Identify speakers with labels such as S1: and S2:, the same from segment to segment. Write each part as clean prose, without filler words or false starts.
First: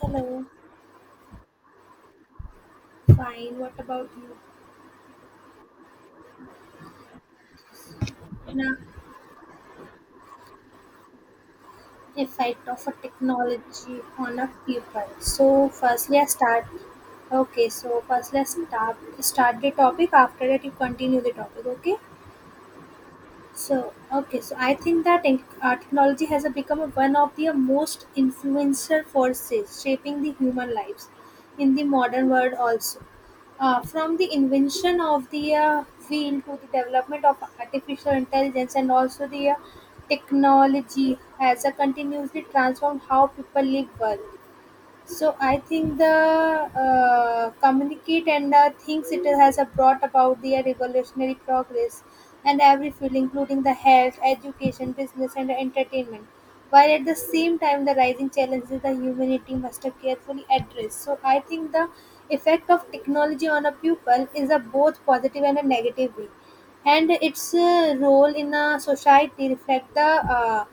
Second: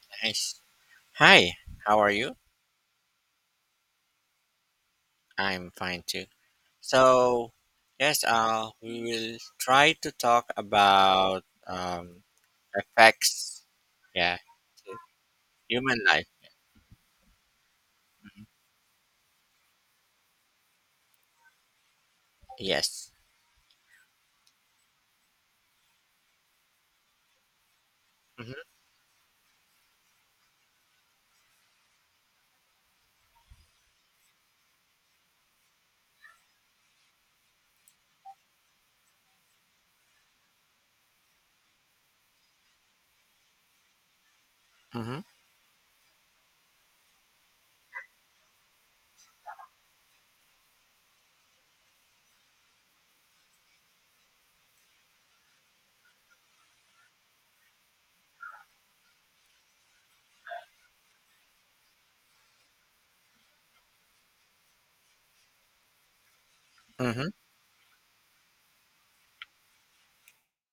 S1: Hello.
S2: Nice. Hi, how are you?
S1: Fine. What about you?
S2: I'm fine too. So, yes,
S1: An
S2: we will try to talk about
S1: effect of a
S2: effects,
S1: technology on
S2: yeah,
S1: a
S2: to
S1: people. So
S2: human
S1: firstly,
S2: life.
S1: I start. Okay, so firstly,
S2: Mm-hmm.
S1: I start the topic. After that, you continue the topic. Okay.
S2: Yes.
S1: So okay, so I think that in, technology has become one of the most
S2: Hmm.
S1: influential forces shaping the human lives in the modern world also. From the invention of the wheel to the development of artificial intelligence, and also the technology has continuously transformed how people live, work,
S2: Hmm.
S1: so I think the communicate and things, it has brought about the revolutionary progress and every field, including the health, education, business, and entertainment. While at the same time, the rising challenges the humanity must have carefully address. So I think the effect of technology on a pupil is a both positive and a negative way, and
S2: Hmm.
S1: its role in a society reflect the uh,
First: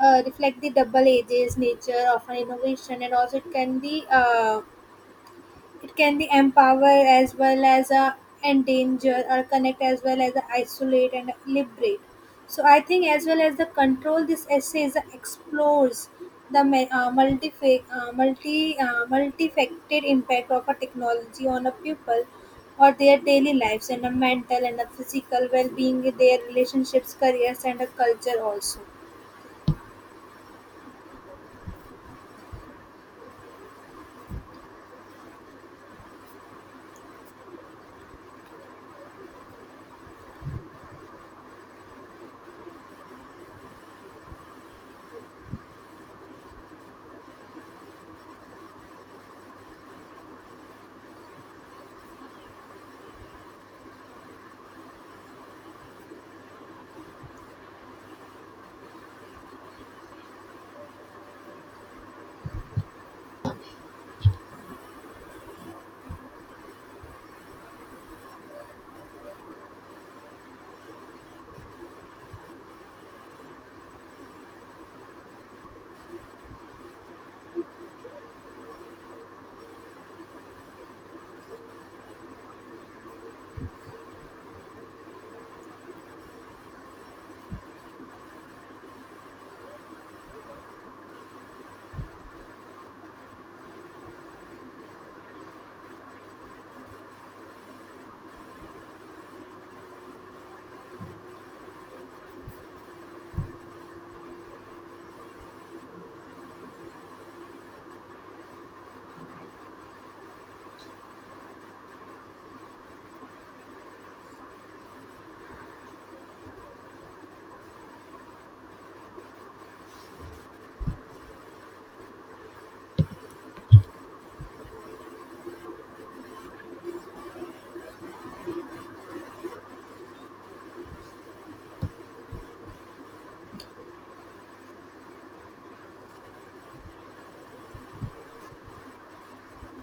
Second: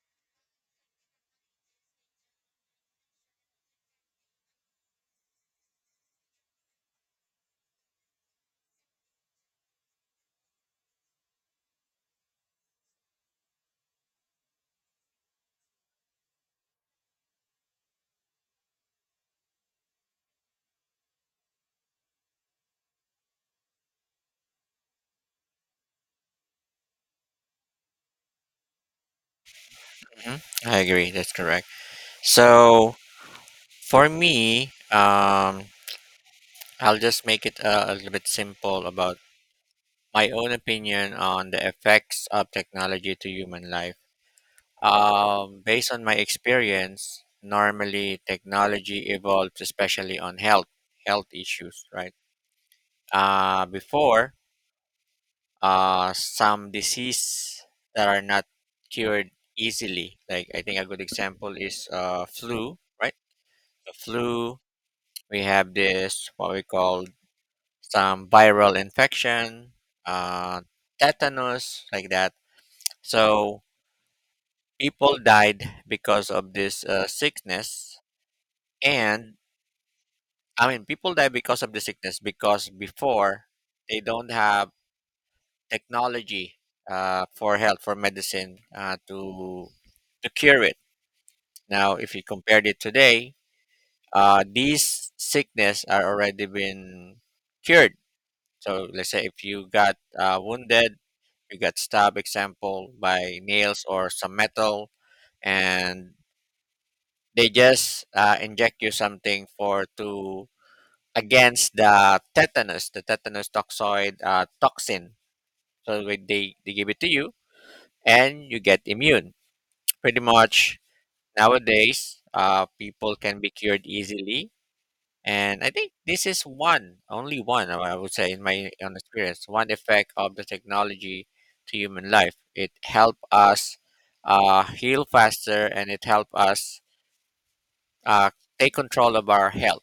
S1: uh, reflect the double edges nature of an innovation, and also it can be empower as well as endanger, or connect as well as isolate and liberate, so I think as well as the control, this essay is, explores the multifaceted impact of a technology on a pupil or their daily lives and a mental and a physical well-being, their relationships, careers and a culture also.
S2: Hmm. I agree. That's correct. So, for me, I'll just make it a little bit simple about my own opinion on the effects of technology to human life. Based on my experience, normally technology evolved, especially on health issues, right? Before, some disease that are not cured easily. Like I think a good example is flu, right? The flu. We have this what we call some viral infection, uh, tetanus, like that. So people died because of this sickness, and I mean, people die because of the sickness because before they don't have technology for health for medicine to cure it. Now, if you compared it today, these sickness are already been cured. So let's say if you got wounded, you got stabbed, example by nails or some metal, and they just inject you something for to against the tetanus toxoid toxin. So when they give it to you, and you get immune. Pretty much nowadays, people can be cured easily, and I think this is one, only one, I would say, in my own experience, one effect of the technology to human life. It help us heal faster, and it help us uh, take control of our health.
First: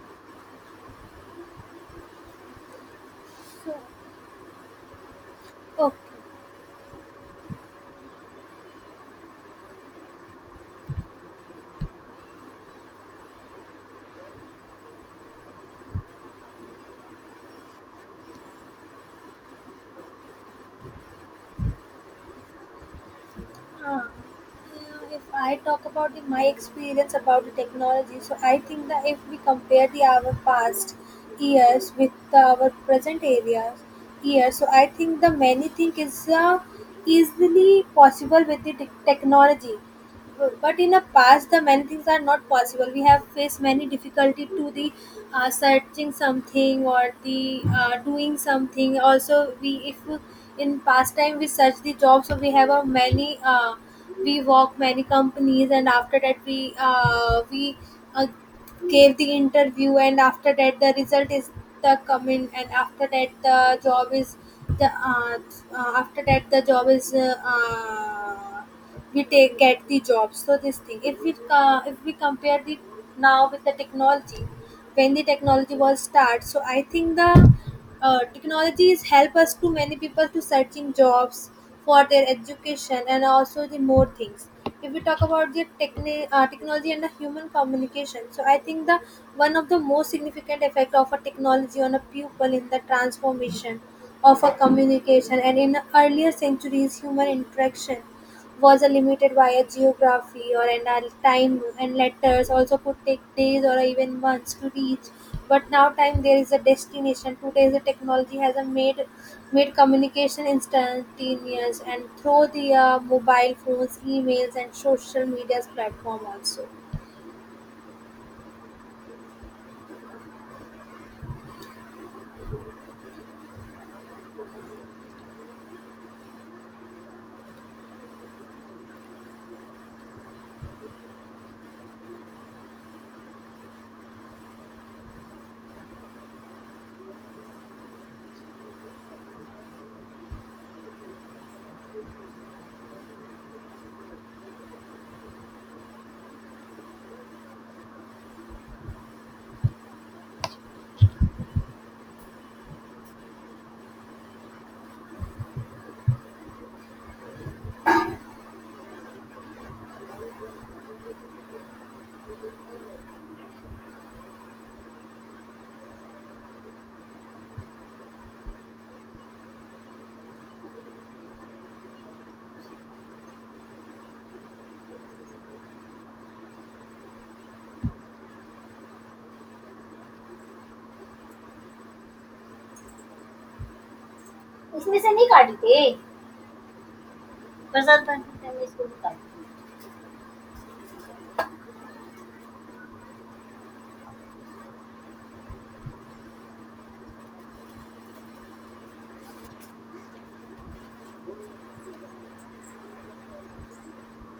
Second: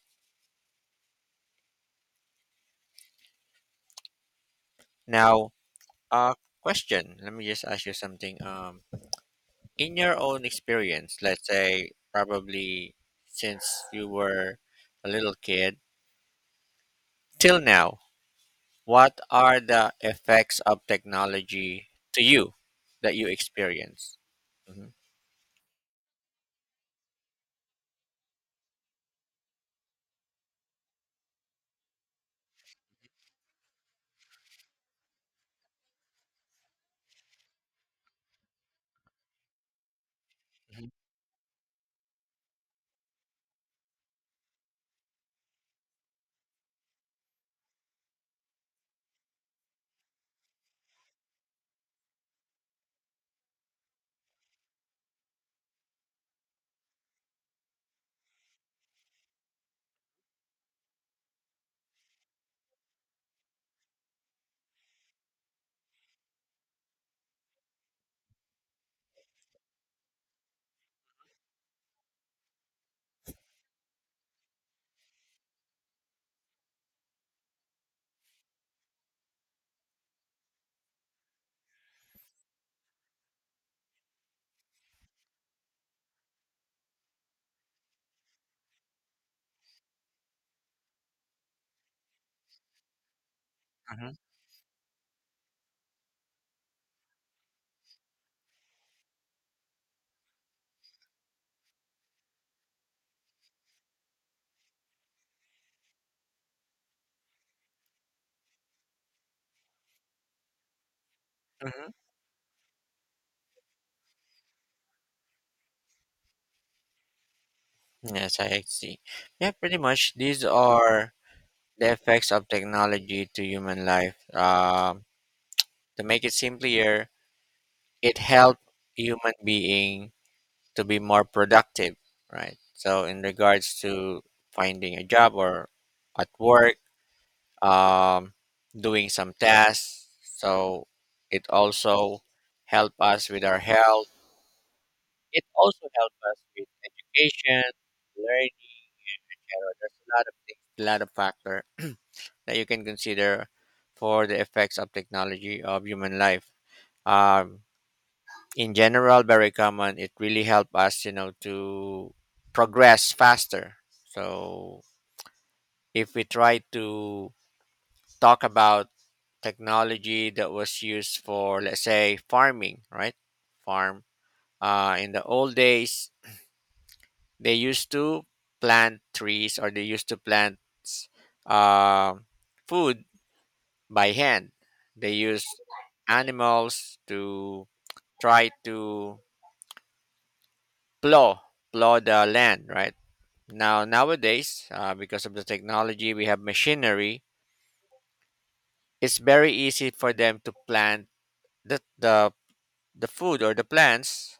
S2: Now,
S1: Okay.
S2: uh, question. Let me just ask you something. In your own experience, let's say probably since you were a little kid till now, what are the effects of technology to you that you
S1: Uh,
S2: experience? Mhm.
S1: if I talk about the, my experience about the technology, so I think that if we compare the our past years with our present areas years, so I think the many thing is easily possible with the technology, but
S2: Mhm.
S1: in the past the many things are not possible, we have faced many difficulty to the searching something or the doing something also. We if in past time we search the job, so we have a many we work many companies, and after that we uh, gave the interview, and after that the result is the come, and after that the job is the after that the job is we take get the job. So this thing, if we compare the now with the technology, when the technology was start, so I think the technologies help us to many people to searching jobs for their education and also the more things. If we talk about the technology and the human communication, so I think the one of the most significant effect of a technology on a pupil in the transformation
S2: Mhm.
S1: of a communication, and in earlier centuries human interaction was limited via geography or and time, and letters also could take days or even months to reach. But now time there is a destination. Today the technology has a made communication instantaneous
S2: Mhm.
S1: and through the mobile phones, emails and social media's platform also.
S2: Yes, I see. Yeah, pretty much these are the effects of technology to human life. To make it simpler, it helped human being to be more productive, right? So in regards to finding a job or at work, um, doing some tasks, so it also help us with our health. It also help us with education, learning. You there's a lot of things, a lot of factor that you can consider for the effects of technology of human life. Um, in general very common, it really helped us, you know, to progress faster. So if we try to talk about technology that was used for, let's say, farming, right? Farm in the old days they used to plant trees or they used to plant uh, food by hand.
S1: इसमें से
S2: They
S1: नहीं
S2: used
S1: काटी थे
S2: animals to
S1: Prasad
S2: try
S1: बनते इसको भी
S2: to
S1: काटी
S2: plow plow the land, right? Now, nowadays, because of the technology, we have machinery. It's very easy for them to plant the, the the food or the plants,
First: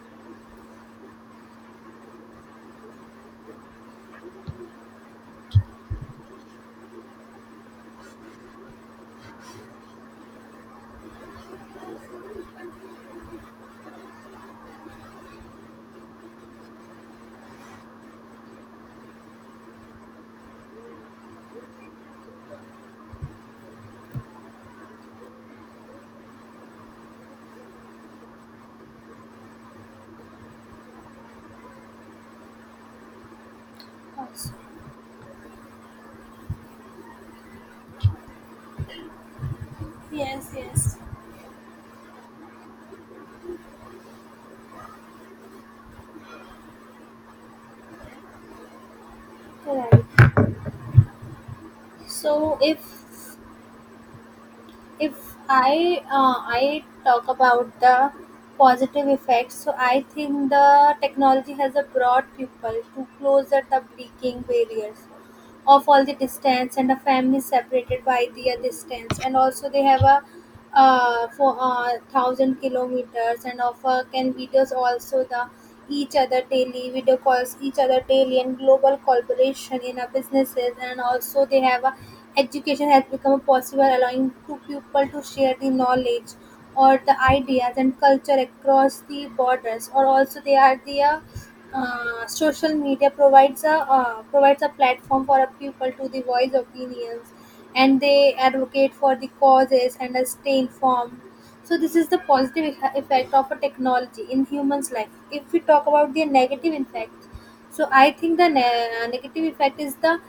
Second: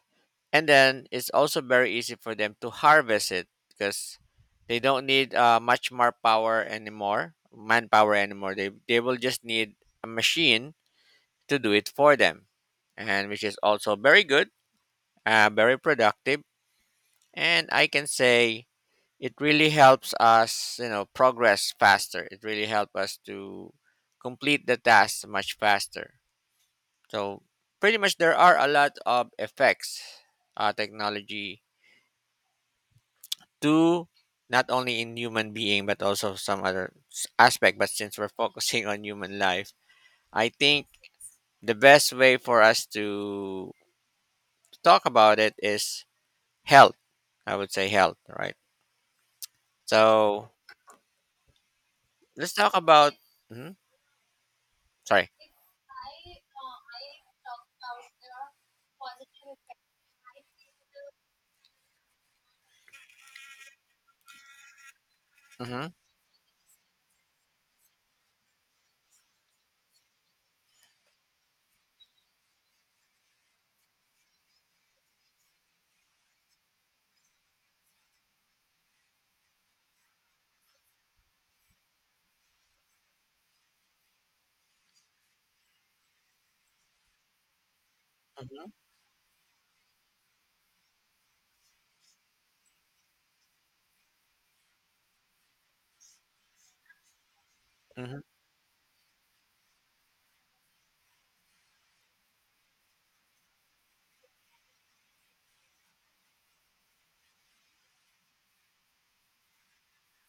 S2: and then it's also very easy for them to harvest it because they don't need much more power anymore, manpower anymore. They will just need a machine to do it for them, and which is also very good, very productive. And I can say it really helps us, you know, progress faster. It really helps us to complete the task much faster. So pretty much there are a lot of effects technology to
S1: Also,
S2: not only in human being but also some other aspect. But since we're focusing on human life, I
S1: yes,
S2: think
S1: yes,
S2: the best way for us to talk about it is health, I would say health, right?
S1: right.
S2: So let's
S1: So,
S2: talk
S1: if
S2: about. Mhm, sorry.
S1: if I talk about the positive effects, so I think the technology has brought people to closer the breaking barriers of all the distance and a family separated by the distance, and also they have a for thousand kilometers and of can videos also, the each other daily, video calls each other daily and global collaboration in our businesses, and also they have a education has become possible allowing two people to share the knowledge or the ideas and culture across the borders, or also they are the social media provides a platform for a people to the voice opinions, and
S2: Hmm.
S1: they advocate for the causes and stay informed. So this is the positive effect of a technology in humans' life. If we talk about the negative effect, so I think the negative effect is the,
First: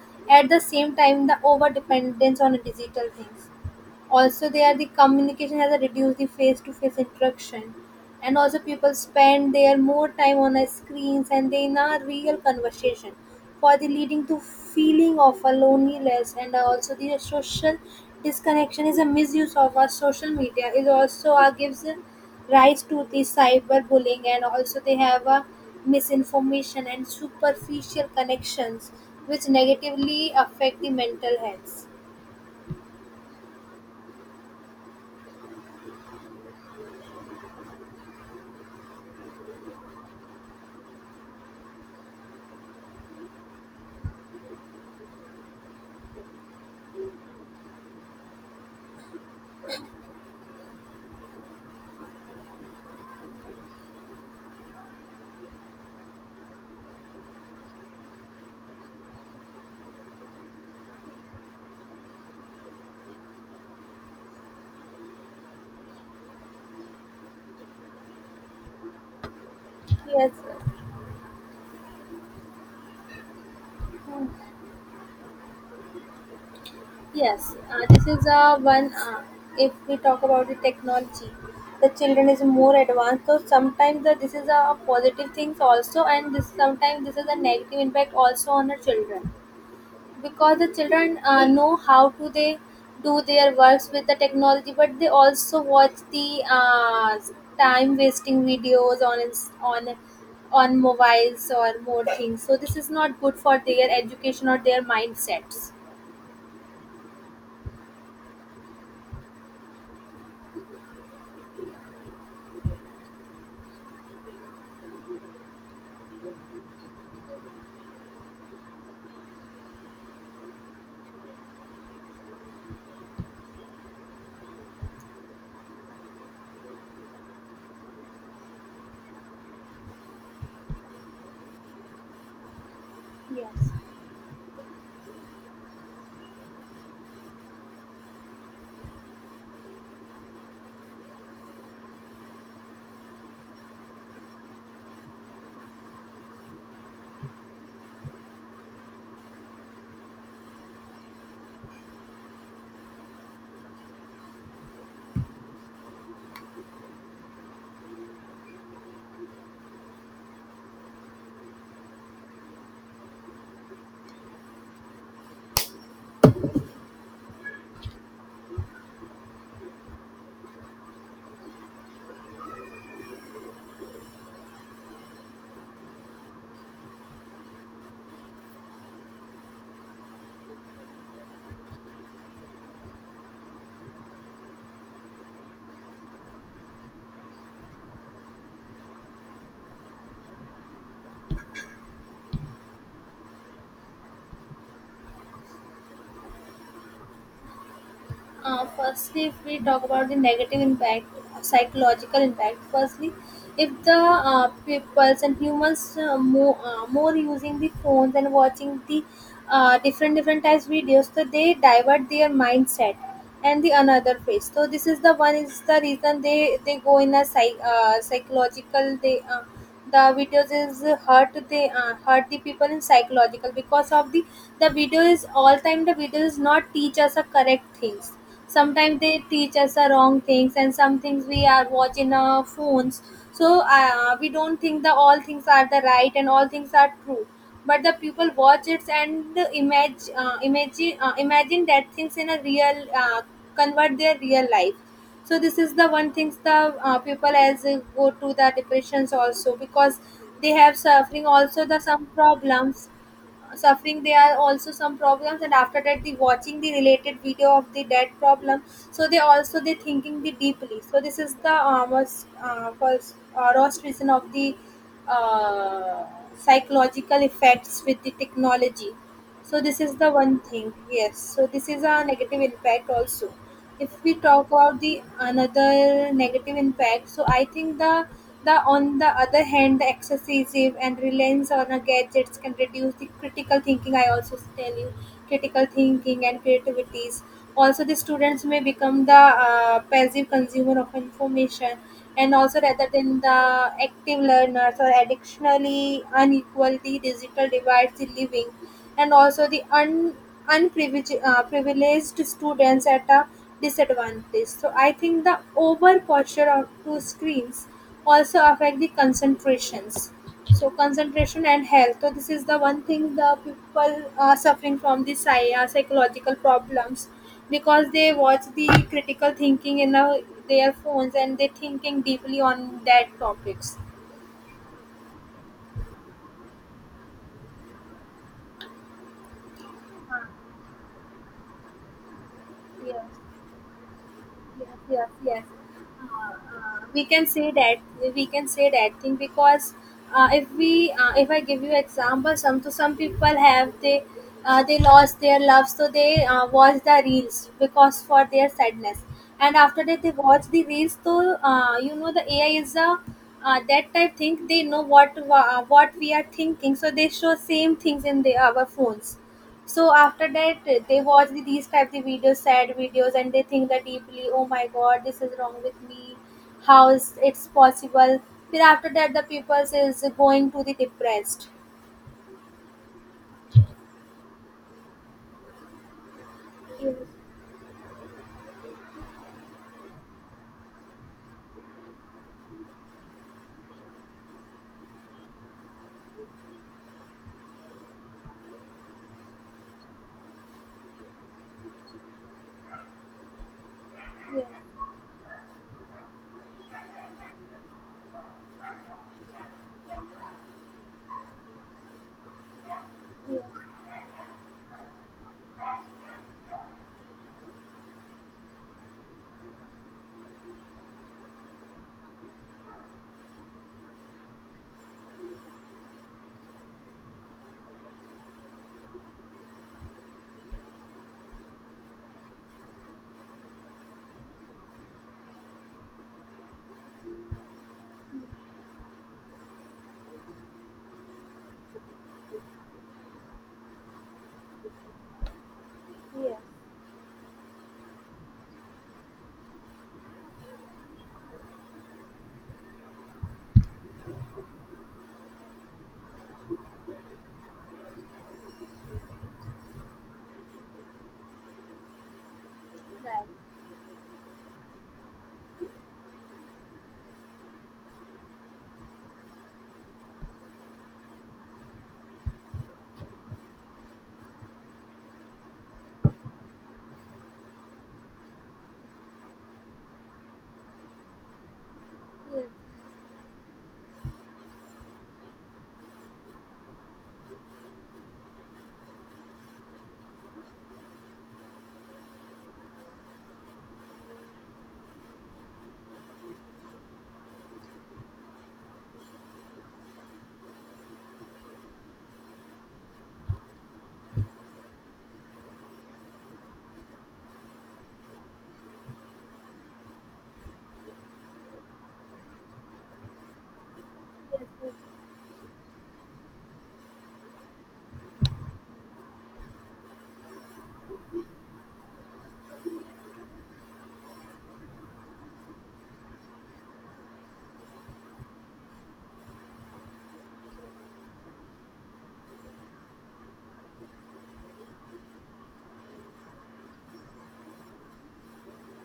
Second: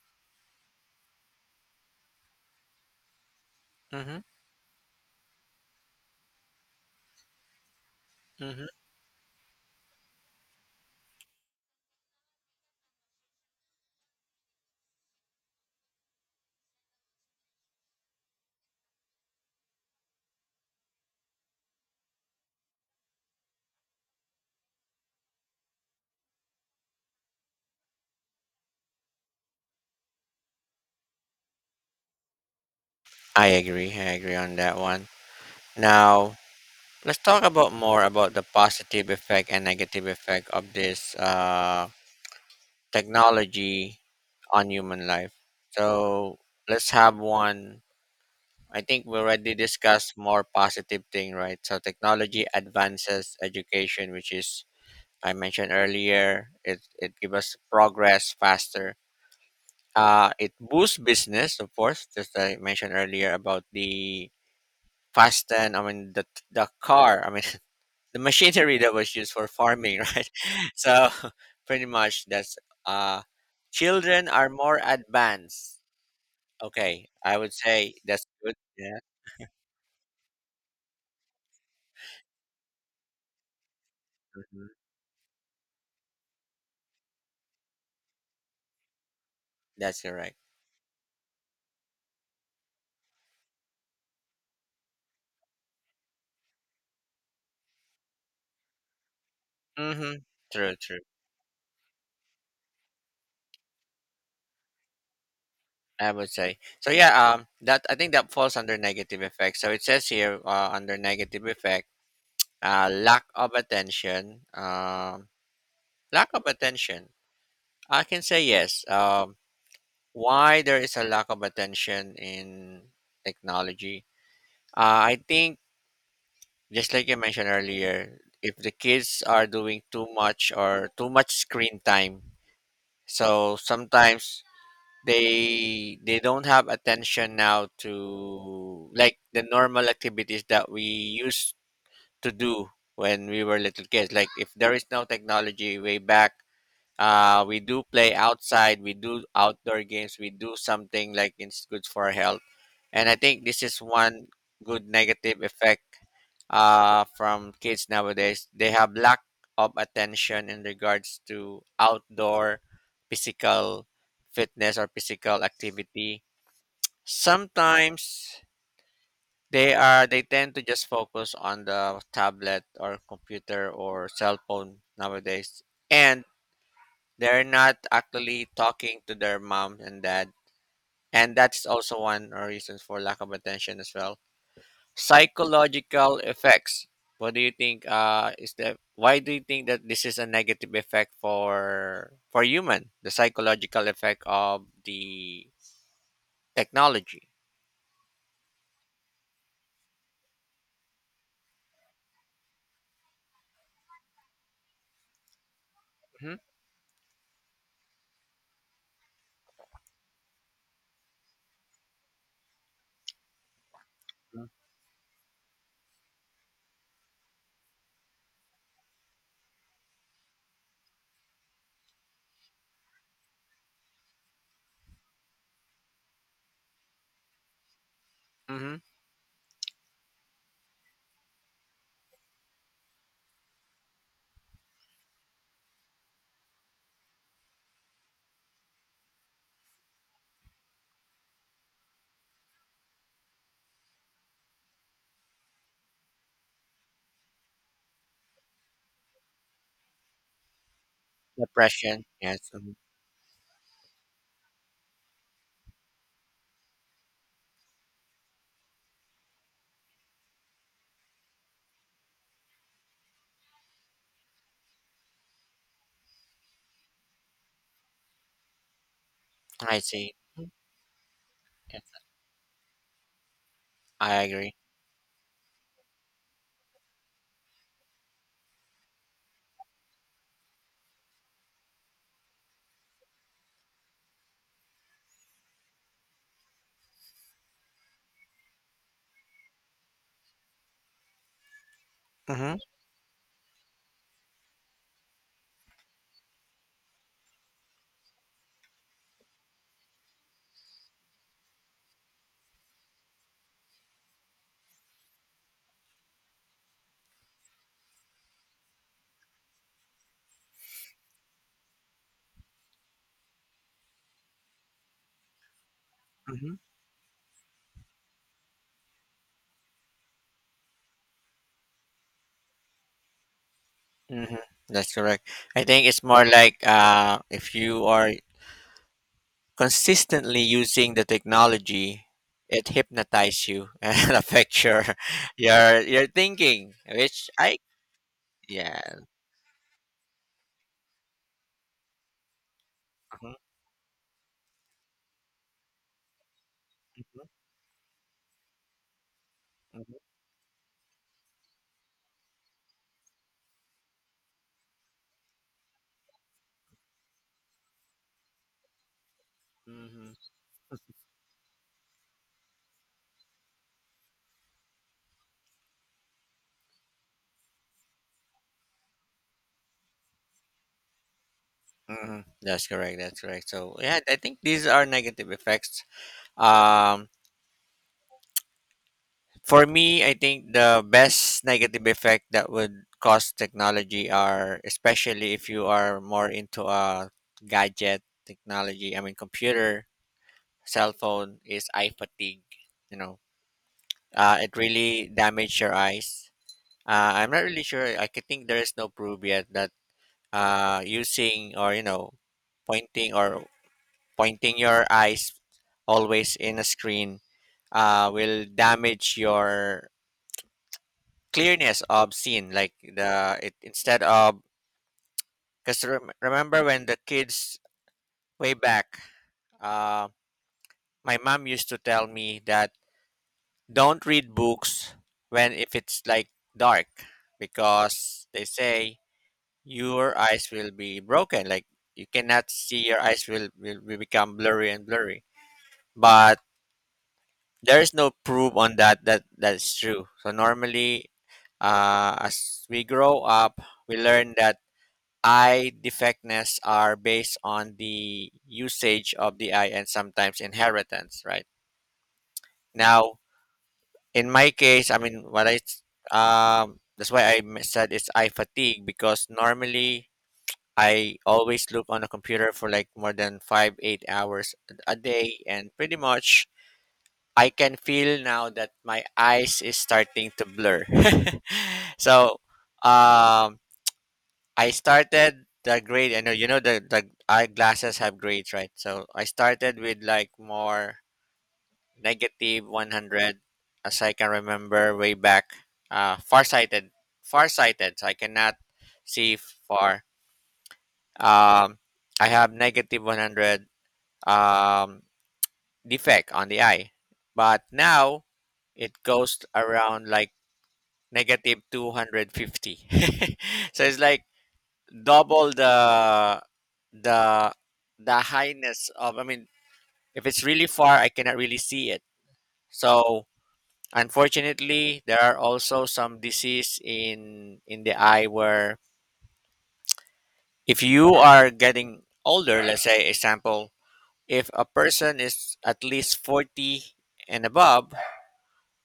S1: at the same time, the over dependence on digital things,
S2: Mhm.
S1: also they are the communication has reduced the face to face interaction, and also
S2: Mhm.
S1: people spend their more time on a screens and then a real conversation for the leading to feeling of a loneliness, and also the social disconnection is a misuse of our social media is also gives rise to the cyberbullying, and also they have a misinformation and superficial connections which negatively affect the mental health.
S2: I agree. I agree on that one. Now, let's talk about more about the positive effect and negative effect of this technology on human life. So, let's have one. I think we already discussed more positive thing, right? So, technology advances education, which is I mentioned earlier. It gives us progress faster. It boosts business, of course, just I mentioned earlier about the Fast then, I mean the car, I mean the machinery that was used for farming, right?
S1: Yes.
S2: So pretty much that's uh children are more advanced. Okay, I would
S1: Yes,
S2: say
S1: this is
S2: that's good.
S1: one.
S2: Yeah.
S1: If we talk about the technology, the children is more advanced. So sometimes the, this is
S2: Mhm,
S1: a positive things also, and this sometimes this is a negative impact also on the children
S2: that's correct.
S1: because the children know how to, they do their works with the technology, but they also watch the time wasting videos on ins- on
S2: Mm-hmm.
S1: on
S2: True, true.
S1: mobiles or more things. So this is not good for their education or their mindsets.
S2: I would say so. Yeah. That I think that falls under negative effect. So it says here under negative effect, lack of attention. Lack of attention. I can say yes. Why there is a lack of attention in technology. I think, just like you mentioned earlier, if the kids are doing too much or too much screen time, so
S1: Yes.
S2: sometimes they don't have attention now to like the normal activities that we used to do when we were little kids. Like if there is no technology way back, we do play outside. We do outdoor games. We do something like it's good for our health. And I think this is one good negative effect from kids nowadays. They have lack of attention in regards to outdoor physical fitness or physical activity. Sometimes they tend to just focus on the tablet or computer or cell phone nowadays. And they're not actually talking to their mom and dad. And that's also one reason for lack of attention as well. Psychological effects. What do you think is the why do you think that this is a negative effect for human? The psychological effect of the technology.
S1: Firstly, if we talk about the negative impact, psychological impact, firstly, if the peoples and humans uh,
S2: Hmm.
S1: more, uh, more using the phones and watching the different types videos, so they divert their mindset and the another phase. So this is the one is the reason they go in a psychological they. The videos is hurt they hurt the people in psychological because of the video is all time, the video is not teach us a correct things,
S2: Mm-hmm.
S1: sometimes they teach us the wrong things and some things we are watching our phones. So we don't think that all things are the right and all things are true, but the people watch it and imagine imagine that things in a real convert their real life. So this is the one things, the people as go to the depressions also, because they have suffering also the
S2: Depression.
S1: some
S2: Yes. Mhm.
S1: problems. Suffering, there are also some problems, and after that the watching the related video of the dead problem, so they also they thinking the deeply. So this is the most first worst reason of the uh, psychological effects with the technology. So this
S2: I
S1: is the
S2: see.
S1: one thing. Yes, so this is
S2: Yes,
S1: a negative impact also. If we
S2: I
S1: talk
S2: agree.
S1: about the another negative impact, so I think the on the other hand, the excessive and reliance on a gadgets can reduce the critical thinking, I also tell you, critical thinking and creativities, also the students may become the passive consumer of information and
S2: Mm-hmm.
S1: also rather than the active learners, or additionally unequal the digital divides in living, and also the un, unprivileged privileged students at a disadvantage. So I think the over posture of two screens also affect the concentrations. So concentration and health. So this is the one thing, the people are suffering from the psychological
S2: Mm-hmm.
S1: problems because they watch the critical thinking in their phones and they thinking deeply on that topics.
S2: Mm-hmm. That's correct. I think it's more like, if you are consistently using the technology, it
S1: Yes.
S2: hypnotizes you and affects
S1: Yes,
S2: your
S1: yes, yes.
S2: your your thinking,
S1: We can
S2: which
S1: say
S2: I
S1: that we can say
S2: yeah.
S1: that thing because if I give you example, some people
S2: Mhm.
S1: have they lost their love, so they watch the reels because for their sadness, and after
S2: Mhm.
S1: that they watch the reels. So you know the AI is a that type thing. They know what we are thinking, so they show same things in our phones.
S2: Mhm.
S1: So
S2: Mhm.
S1: after that, they watch these type of videos, sad videos, and they think that deeply. Oh my god, this is wrong with me. How is it's possible? Then after that, the people is going to the depressed.
S2: Mhm. That's correct. So yeah, I think these are negative effects. um
S1: Yes,
S2: for me, I think the best negative effect that would cause technology are especially if you are more into a gadget technology, I mean computer, cell phone, is eye fatigue, you know. It really damaged your eyes. I'm not really sure. I could think there is no proof yet that using, or you know, pointing or pointing your eyes always in a screen will damage your clearness of scene. Like the it instead of, because remember when the kids way back, uh, my mom used to tell me that don't read books when if it's like dark, because they say your eyes will be broken, like you cannot see, your eyes will become blurry and blurry, but there is no proof on that that's true. So normally, as we grow up we learn that eye defectness are based on the usage of the eye and sometimes inheritance, right? Now,
S1: right.
S2: in my case, I mean that's why said it's eye fatigue, because normally I always look on a computer for like more than 5-8 hours a day, and pretty much I can feel now that my eyes is starting to blur. So um, I started the grade. I know, you know, the eyeglasses have grades, right? So I started with like more negative 100, as I can remember way back. Uh, farsighted, farsighted So I cannot see far. Um, I have negative 100 um, defect on the eye, but now it goes around like negative 250. So it's like double the the highness of. I mean, if it's really far, I cannot really see it. So unfortunately, there are also some disease in the eye where, if you are getting older, let's say example if a person is at least 40 and above,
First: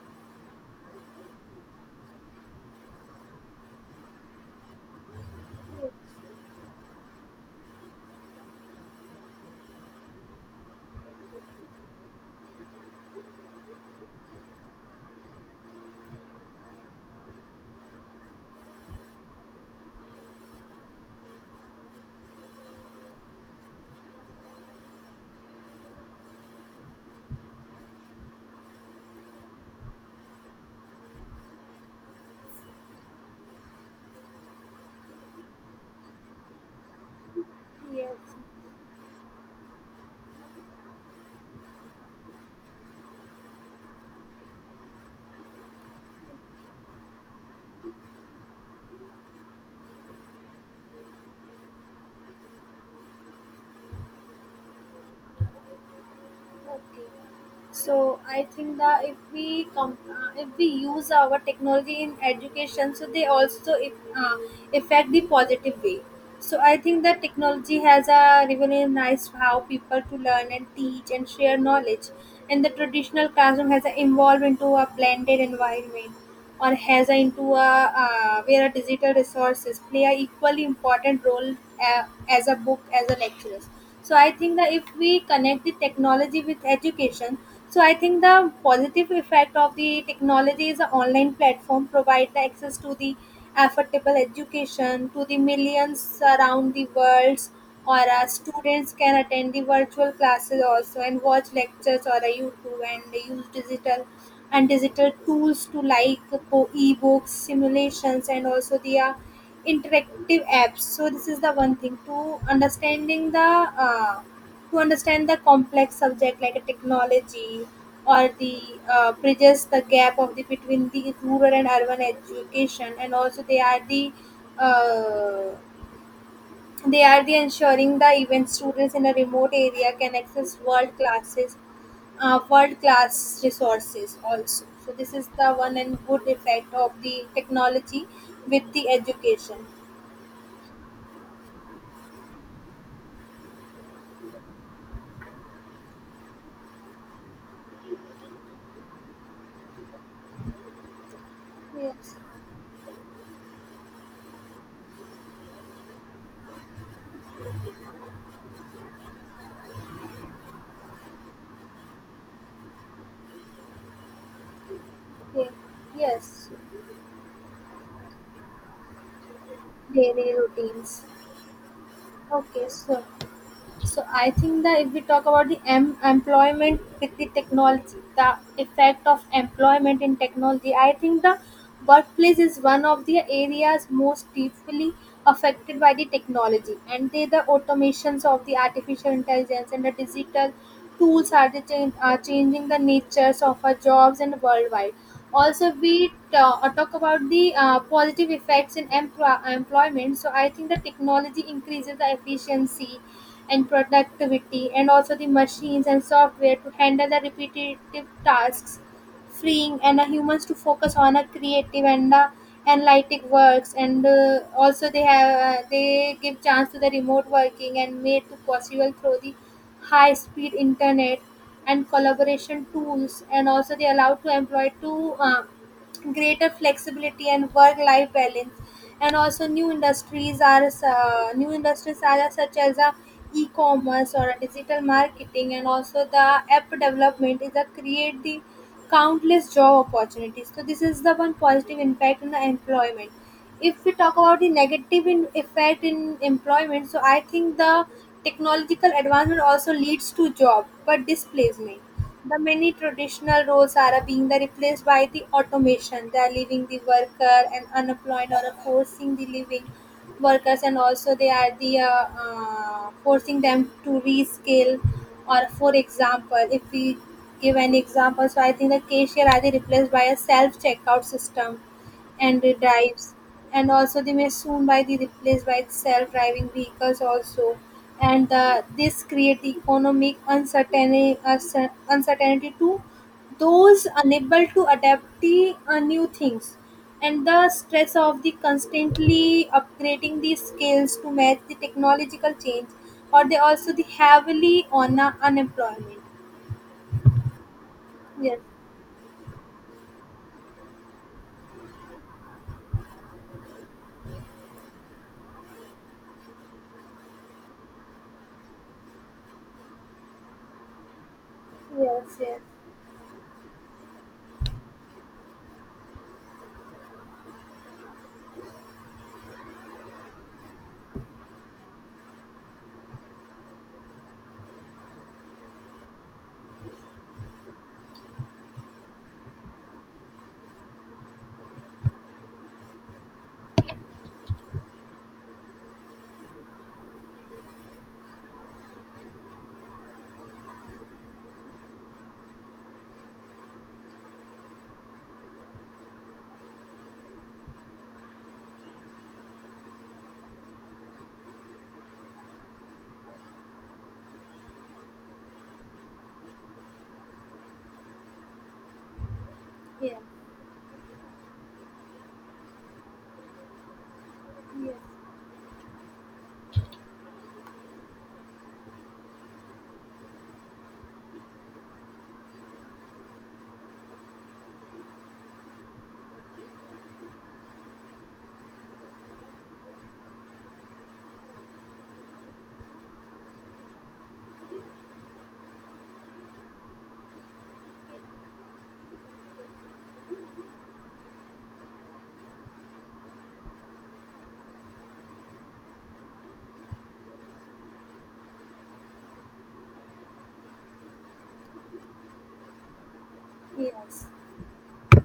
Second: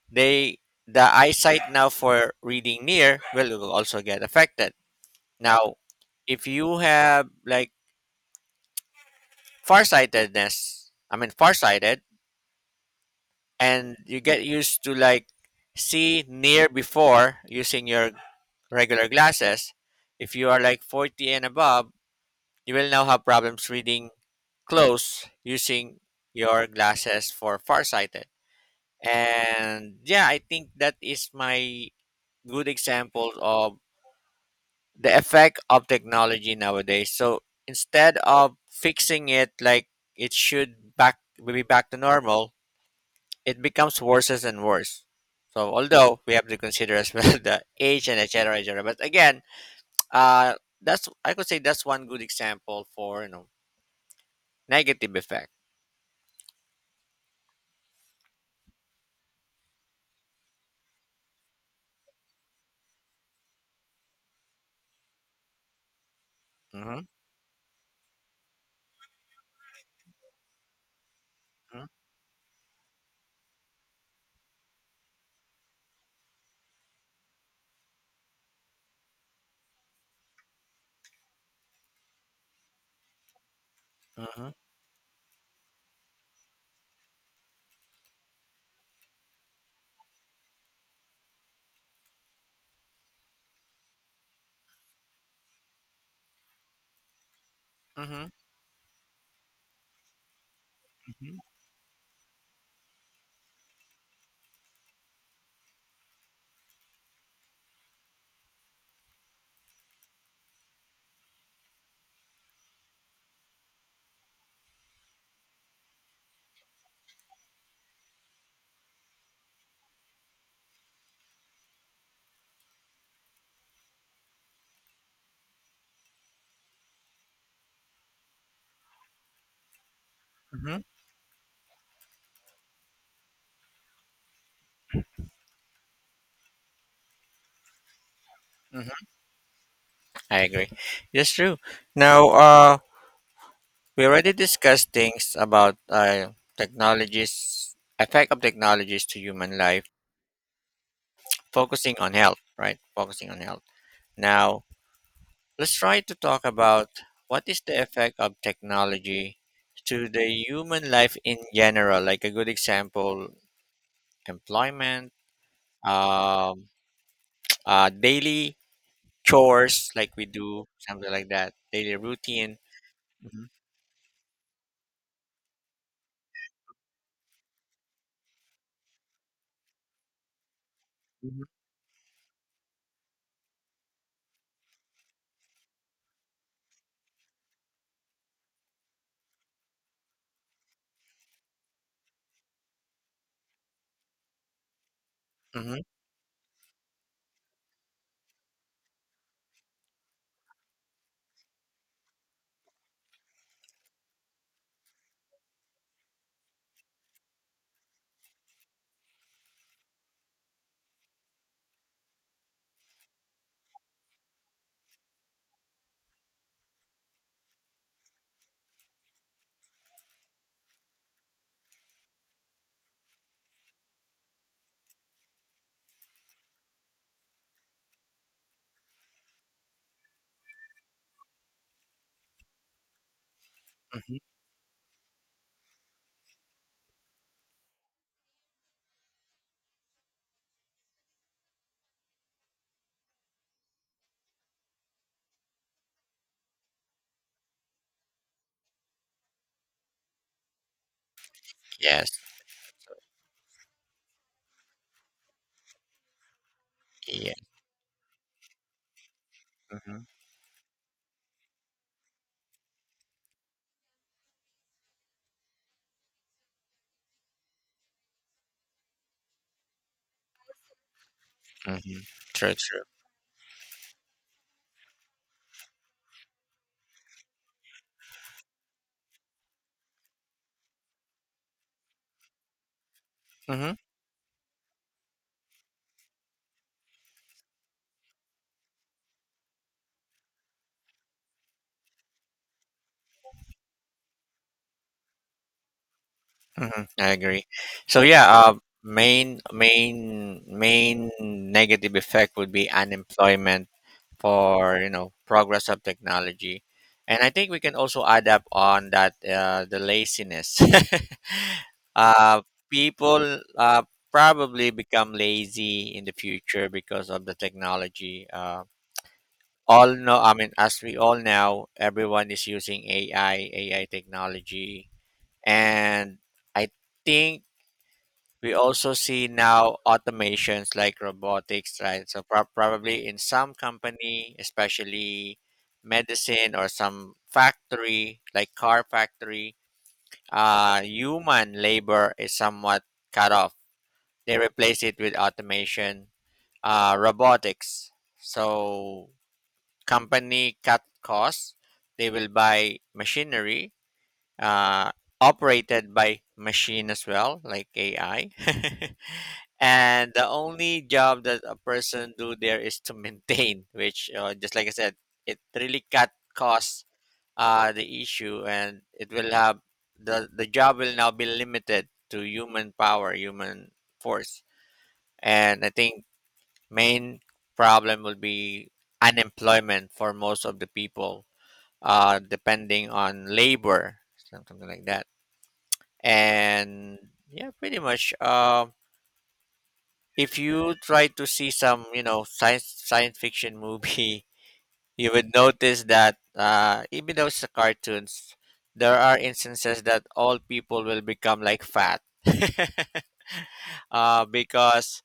S2: they the eyesight now for reading near will also get affected. Now, if you have like farsightedness, I mean farsighted, and you get used to like see near before using your regular glasses, if you are like 40 and above, you will now have problems reading close using your glasses for farsighted. And yeah, I think that is my good example of the effect of technology nowadays. So
S1: Yes.
S2: instead of fixing it like it should back be back to normal, it becomes worse and worse. So although we have to consider as well the age and etc. etc. But again, uh, that's, I could say that's one good example for, you know, negative effect.
S1: Okay. So I think that if we use our technology in education, so they also if, uh, affect the positive way. So I
S2: Hmm.
S1: think that technology has a revolutionized how people to learn and teach and share
S2: Hmm.
S1: knowledge, and the traditional classroom has evolved into a blended environment or HAZA into a where a digital resources play a equally important role uh, as a book as a lectures. So I
S2: Hmm.
S1: think that if we connect the technology with education, so I think the positive effect of the technology is an online platform provide the access to the affordable education to the millions around the world, or
S2: Hmm.
S1: students can attend the virtual classes also and watch lectures or a youtube and use digital tools to like e-books, simulations, and also the interactive apps. So this is the one thing to understand the complex subject like a technology, or the bridges the gap of the between the rural and urban education, and also uh, they are the ensuring the event students in a remote area can access
S2: Hmm.
S1: world class resources also. So this is the one and good effect of the technology with the
S2: Hmm.
S1: education.
S2: I agree. That's true. Now, we already discussed things about technologies, effect of technologies to human life, focusing on
S1: Yes.
S2: health, right? Focusing on health. Now, let's try to talk about what is the effect of technology to the human life in general. Like a good example, employment,
S1: Yeah. Yes.
S2: um, daily chores, like we
S1: Daily
S2: do,
S1: routines.
S2: something like that, daily routine.
S1: Okay. So.
S2: Hmm.
S1: So I think that if we talk about the employment with the technology, the effect of employment in technology, I think the workplace is one of the areas most deeply affected by the technology and they the automations of the artificial intelligence and the digital tools are, the change, are changing the natures of our jobs and worldwide also
S2: Hmm.
S1: we talk about the positive effects in employment. So I think the technology increases the efficiency and productivity, and also the machines and software to handle the repetitive tasks, freeing and humans to focus on a creative and analytic works. And also they have they give chance to the remote working and made to possible through the high speed internet and collaboration tools and also they allow to employ to greater flexibility and work-life balance. And also, new industries are such as a e-commerce or
S2: Hmm.
S1: a digital marketing, and also the app development is a create the countless job opportunities. So this is the one positive impact on the employment. If we talk about the negative in effect in employment, so I think the technological advancement also leads to job but displacement,
S2: Yes.
S1: the many traditional roles are being the replaced by the automation, they are leaving the worker
S2: Yeah.
S1: and unemployed or forcing the living
S2: Hmm.
S1: workers, and also they are the forcing them to rescale or for example if we give an example, so I think the cashier are they replaced by a self checkout system
S2: Hmm.
S1: and the
S2: True. True.
S1: drives and also they may soon by the replaced by self-driving vehicles also, and this create the economic uncertainty uncertainty to
S2: Mm-hmm.
S1: those unable to adapt the new things and the stress of the constantly upgrading the skills to match the technological change, or they also the heavily on unemployment.
S2: Hmm. I agree. So yeah,
S1: Yes.
S2: main negative effect would be unemployment for, you know, progress of technology, and I think we can also add up on that the laziness.
S1: Yes. Yes.
S2: uh, People probably become lazy in the future because of the technology. All know, I mean, as we all know, everyone is using AI technology, and I think we also see now automations like robotics, right? So probably in some company, especially medicine or some factory, like car factory, human labor is somewhat cut off. They replace it with automation, robotics. So company cut costs. They will buy machinery uh, operated by machine as well, like AI.
S1: Yes.
S2: And the only job that a person do there is to maintain, which, just like I said, it really cut costs the issue, and it will have the job will now be limited to human power, human force, and I think main problem will be unemployment for most of the people, depending on labor, something like that. And yeah, pretty much, if you try to see some, you know, science fiction movie, you would notice that, even though it's a cartoons, there are instances that all people will become like fat
S1: Yes.
S2: because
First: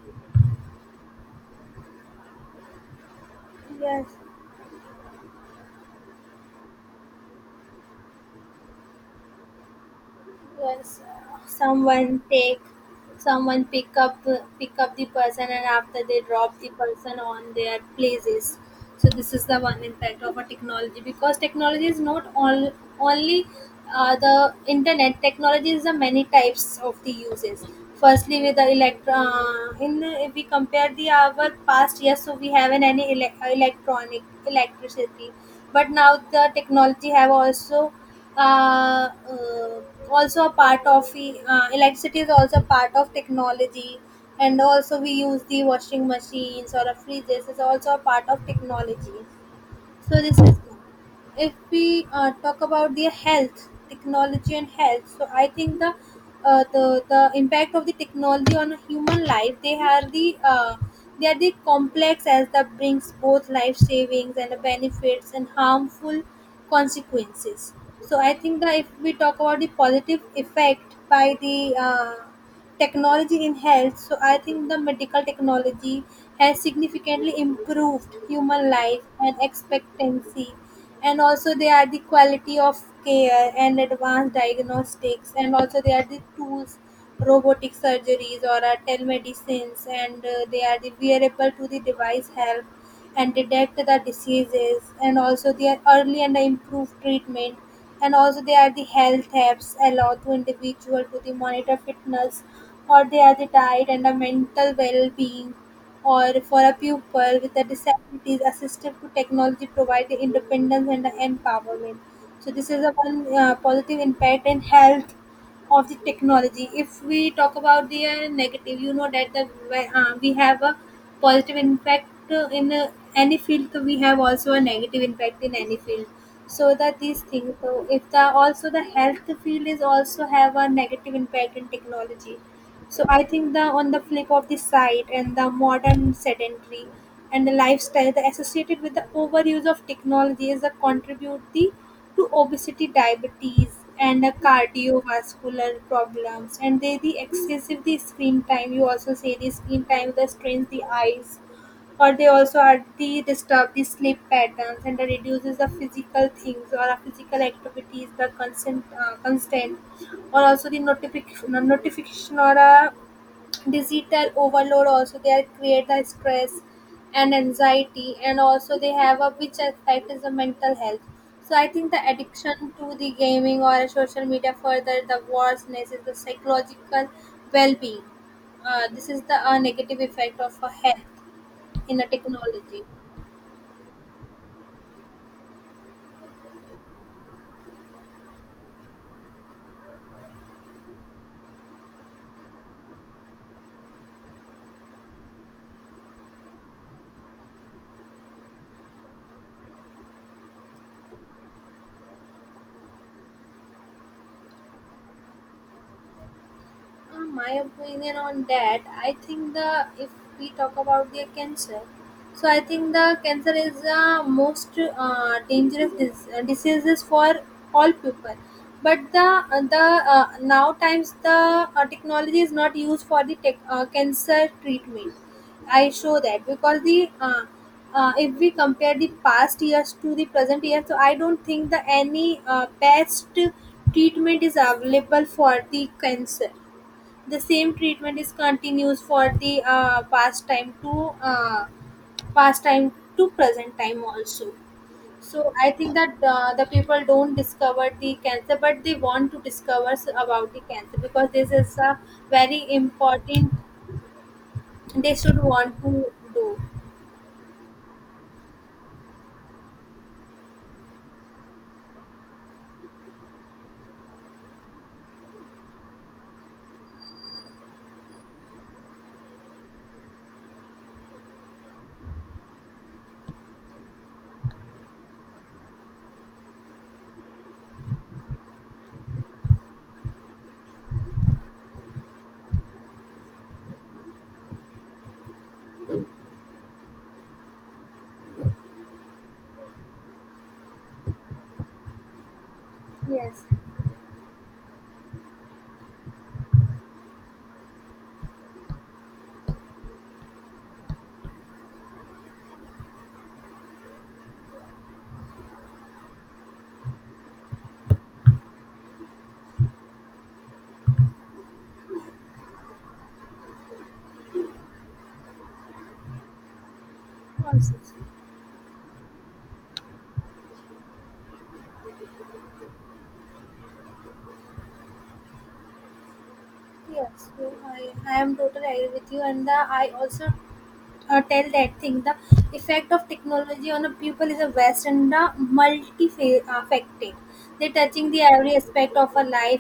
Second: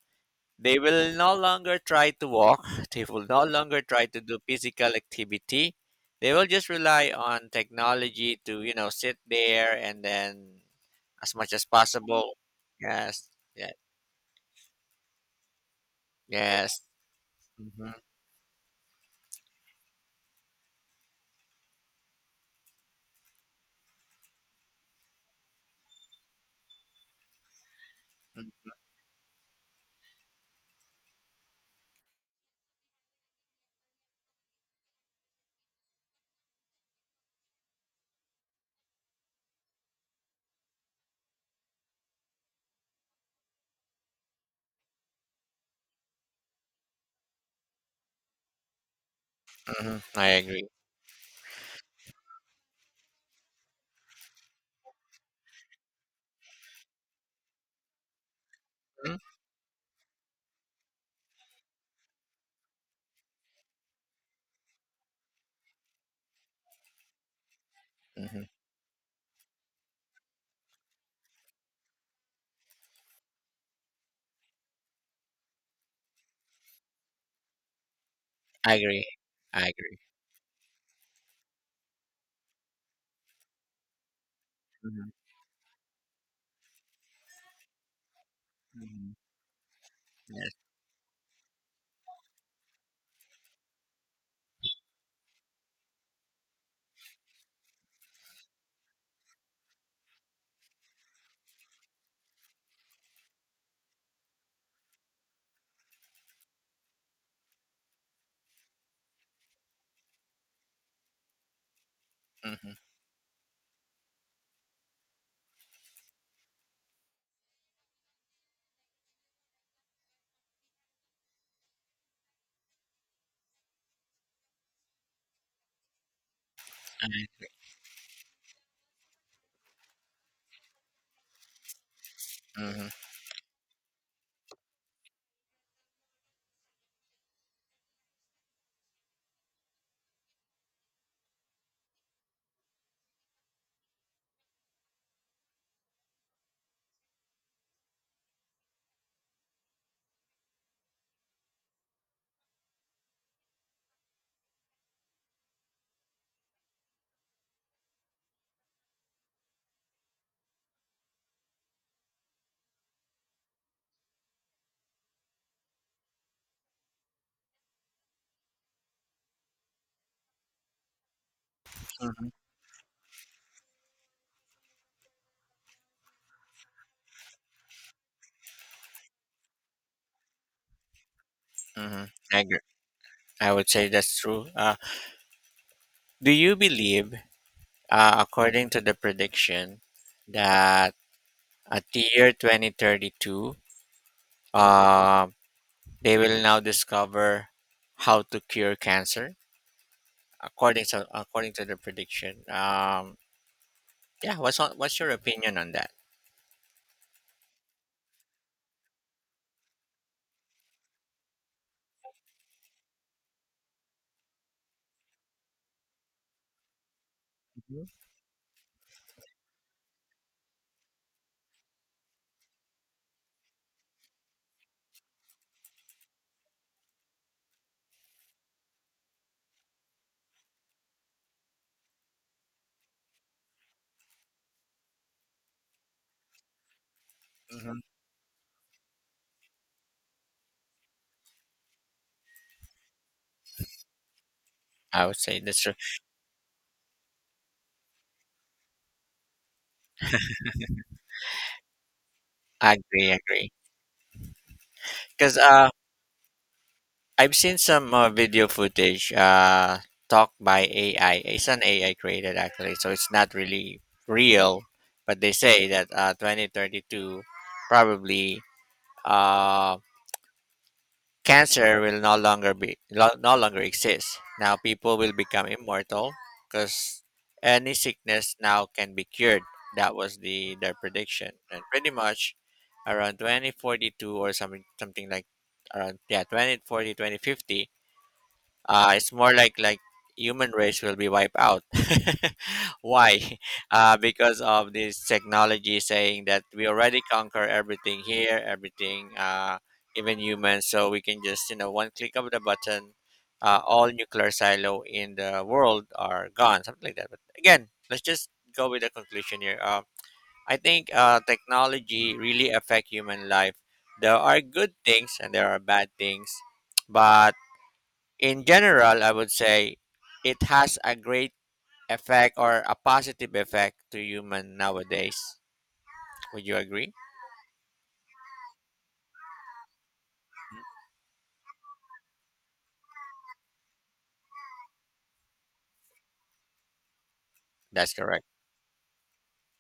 S2: they will no longer try to walk. They will no longer
S1: Yes.
S2: try to
S1: Yes.
S2: do physical activity. They will just rely on technology to, you know, sit there and then
S1: Was
S2: as much as
S1: someone
S2: possible,
S1: take,
S2: yes.
S1: someone
S2: Yeah.
S1: pick up pick up the person and after they drop the
S2: Yes.
S1: person on their
S2: Mhm,
S1: places. So this is the one impact of a technology, because technology is not all only the internet, technology is the many types of the uses. Firstly with the
S2: mm,
S1: elect in, if we compare the our past years, so we haven't any electronic electricity, but now the technology have also uh, uh, also a part of the electricity is also part of technology, and also we use the washing machines or a fridges is also a part of technology.
S2: mhm.
S1: So
S2: I
S1: this is,
S2: agree.
S1: if we talk about the health technology and health. So I think the impact of the technology on a
S2: Mhm,
S1: human life, they are the complex as that brings both life savings and the benefits and harmful consequences. So I
S2: mhm.
S1: think that if we talk about the positive effect by the technology in health, so I think the medical technology has significantly improved human
S2: I
S1: life
S2: agree.
S1: and
S2: I agree.
S1: expectancy and also they are the quality of care and advanced
S2: Mhm,
S1: diagnostics, and also they are the tools, robotic surgeries or
S2: mhm.
S1: telemedicines, and
S2: Yes.
S1: they are the wearable to the device help and detect the diseases, and also they are early and improve treatment, and also they are the health apps allow to individual to the monitor fitness or they are the diet and the mental well-being, or for a pupil with a disabilities assistive to technology provide the independence and the empowerment. So this
S2: Mhm.
S1: is a one positive impact in health of the technology. If we talk about the negative, you know that the where, we have a positive impact in any field, we have also a negative impact in any field. So that these
S2: I
S1: things, so if the also the health field is also have a negative impact in technology.
S2: mhm,
S1: So I think, the on the flip of the side and the modern sedentary and the lifestyle that associated with the overuse of technology is a contribute the to obesity, diabetes, and the cardiovascular problems. And they the excessive the screen time. You also say the screen time that strains the eyes, or they also are the disturb the sleep patterns and the reduces the physical things or the physical activities. The constant or also the notification or a digital overload also they are create the stress and anxiety, and also they have a which effect is the mental health. So I think the
S2: mhm,
S1: addiction to the gaming or social media further the worseness is the psychological well-being. This is the negative effect of a health in a
S2: mhm. I agree.
S1: technology.
S2: I would say that's true. Do you believe, according to the prediction, that at the year 2032, uh, they will now discover how to cure cancer? According to the prediction, yeah. What's on, what's your opinion on that?
S1: My opinion on that, I think the, if we talk about the cancer, so I think the cancer is the most dangerous diseases for
S2: Mhm,
S1: all people. But the now times the technology is not used for the cancer treatment. I show that because the if we compare the past years to the present year, so I don't think the any best treatment is available for the cancer. The same
S2: mhm.
S1: treatment is continues for the past time to present time also.
S2: I would say
S1: So
S2: that's.
S1: I think that the people don't discover the cancer, but they want to discover about the cancer because this is a very
S2: Agree, agree.
S1: important. They
S2: Because,
S1: should want to do.
S2: I've seen some video footage talk by AI. It's an AI created actually, so it's not really real. But they say that, 2032 probably, uh, cancer will no longer be no longer exist. Now people will become immortal because any sickness now can be cured. That was the their prediction, and pretty much around 2042 or something like around, yeah, 2040 2050, it's more like human race will be wiped out. Why?
S1: Yes.
S2: Because of this technology saying that we already conquer everything here, everything, even humans. So we can just, you know, one click of the button, all nuclear silo in the world are gone, something like that. But again, let's just go with the conclusion here. I think technology really affect human life. There are good things and there are bad things, but
S1: Also.
S2: in general, I would say it has a great effect or a positive effect to human nowadays. Would you agree?
S1: Yes, so I am totally agree with you, and the, I also tell that thing, the effect of technology on a pupil is a vast and multi affected. They
S2: That's
S1: touching the
S2: correct.
S1: every aspect of a life.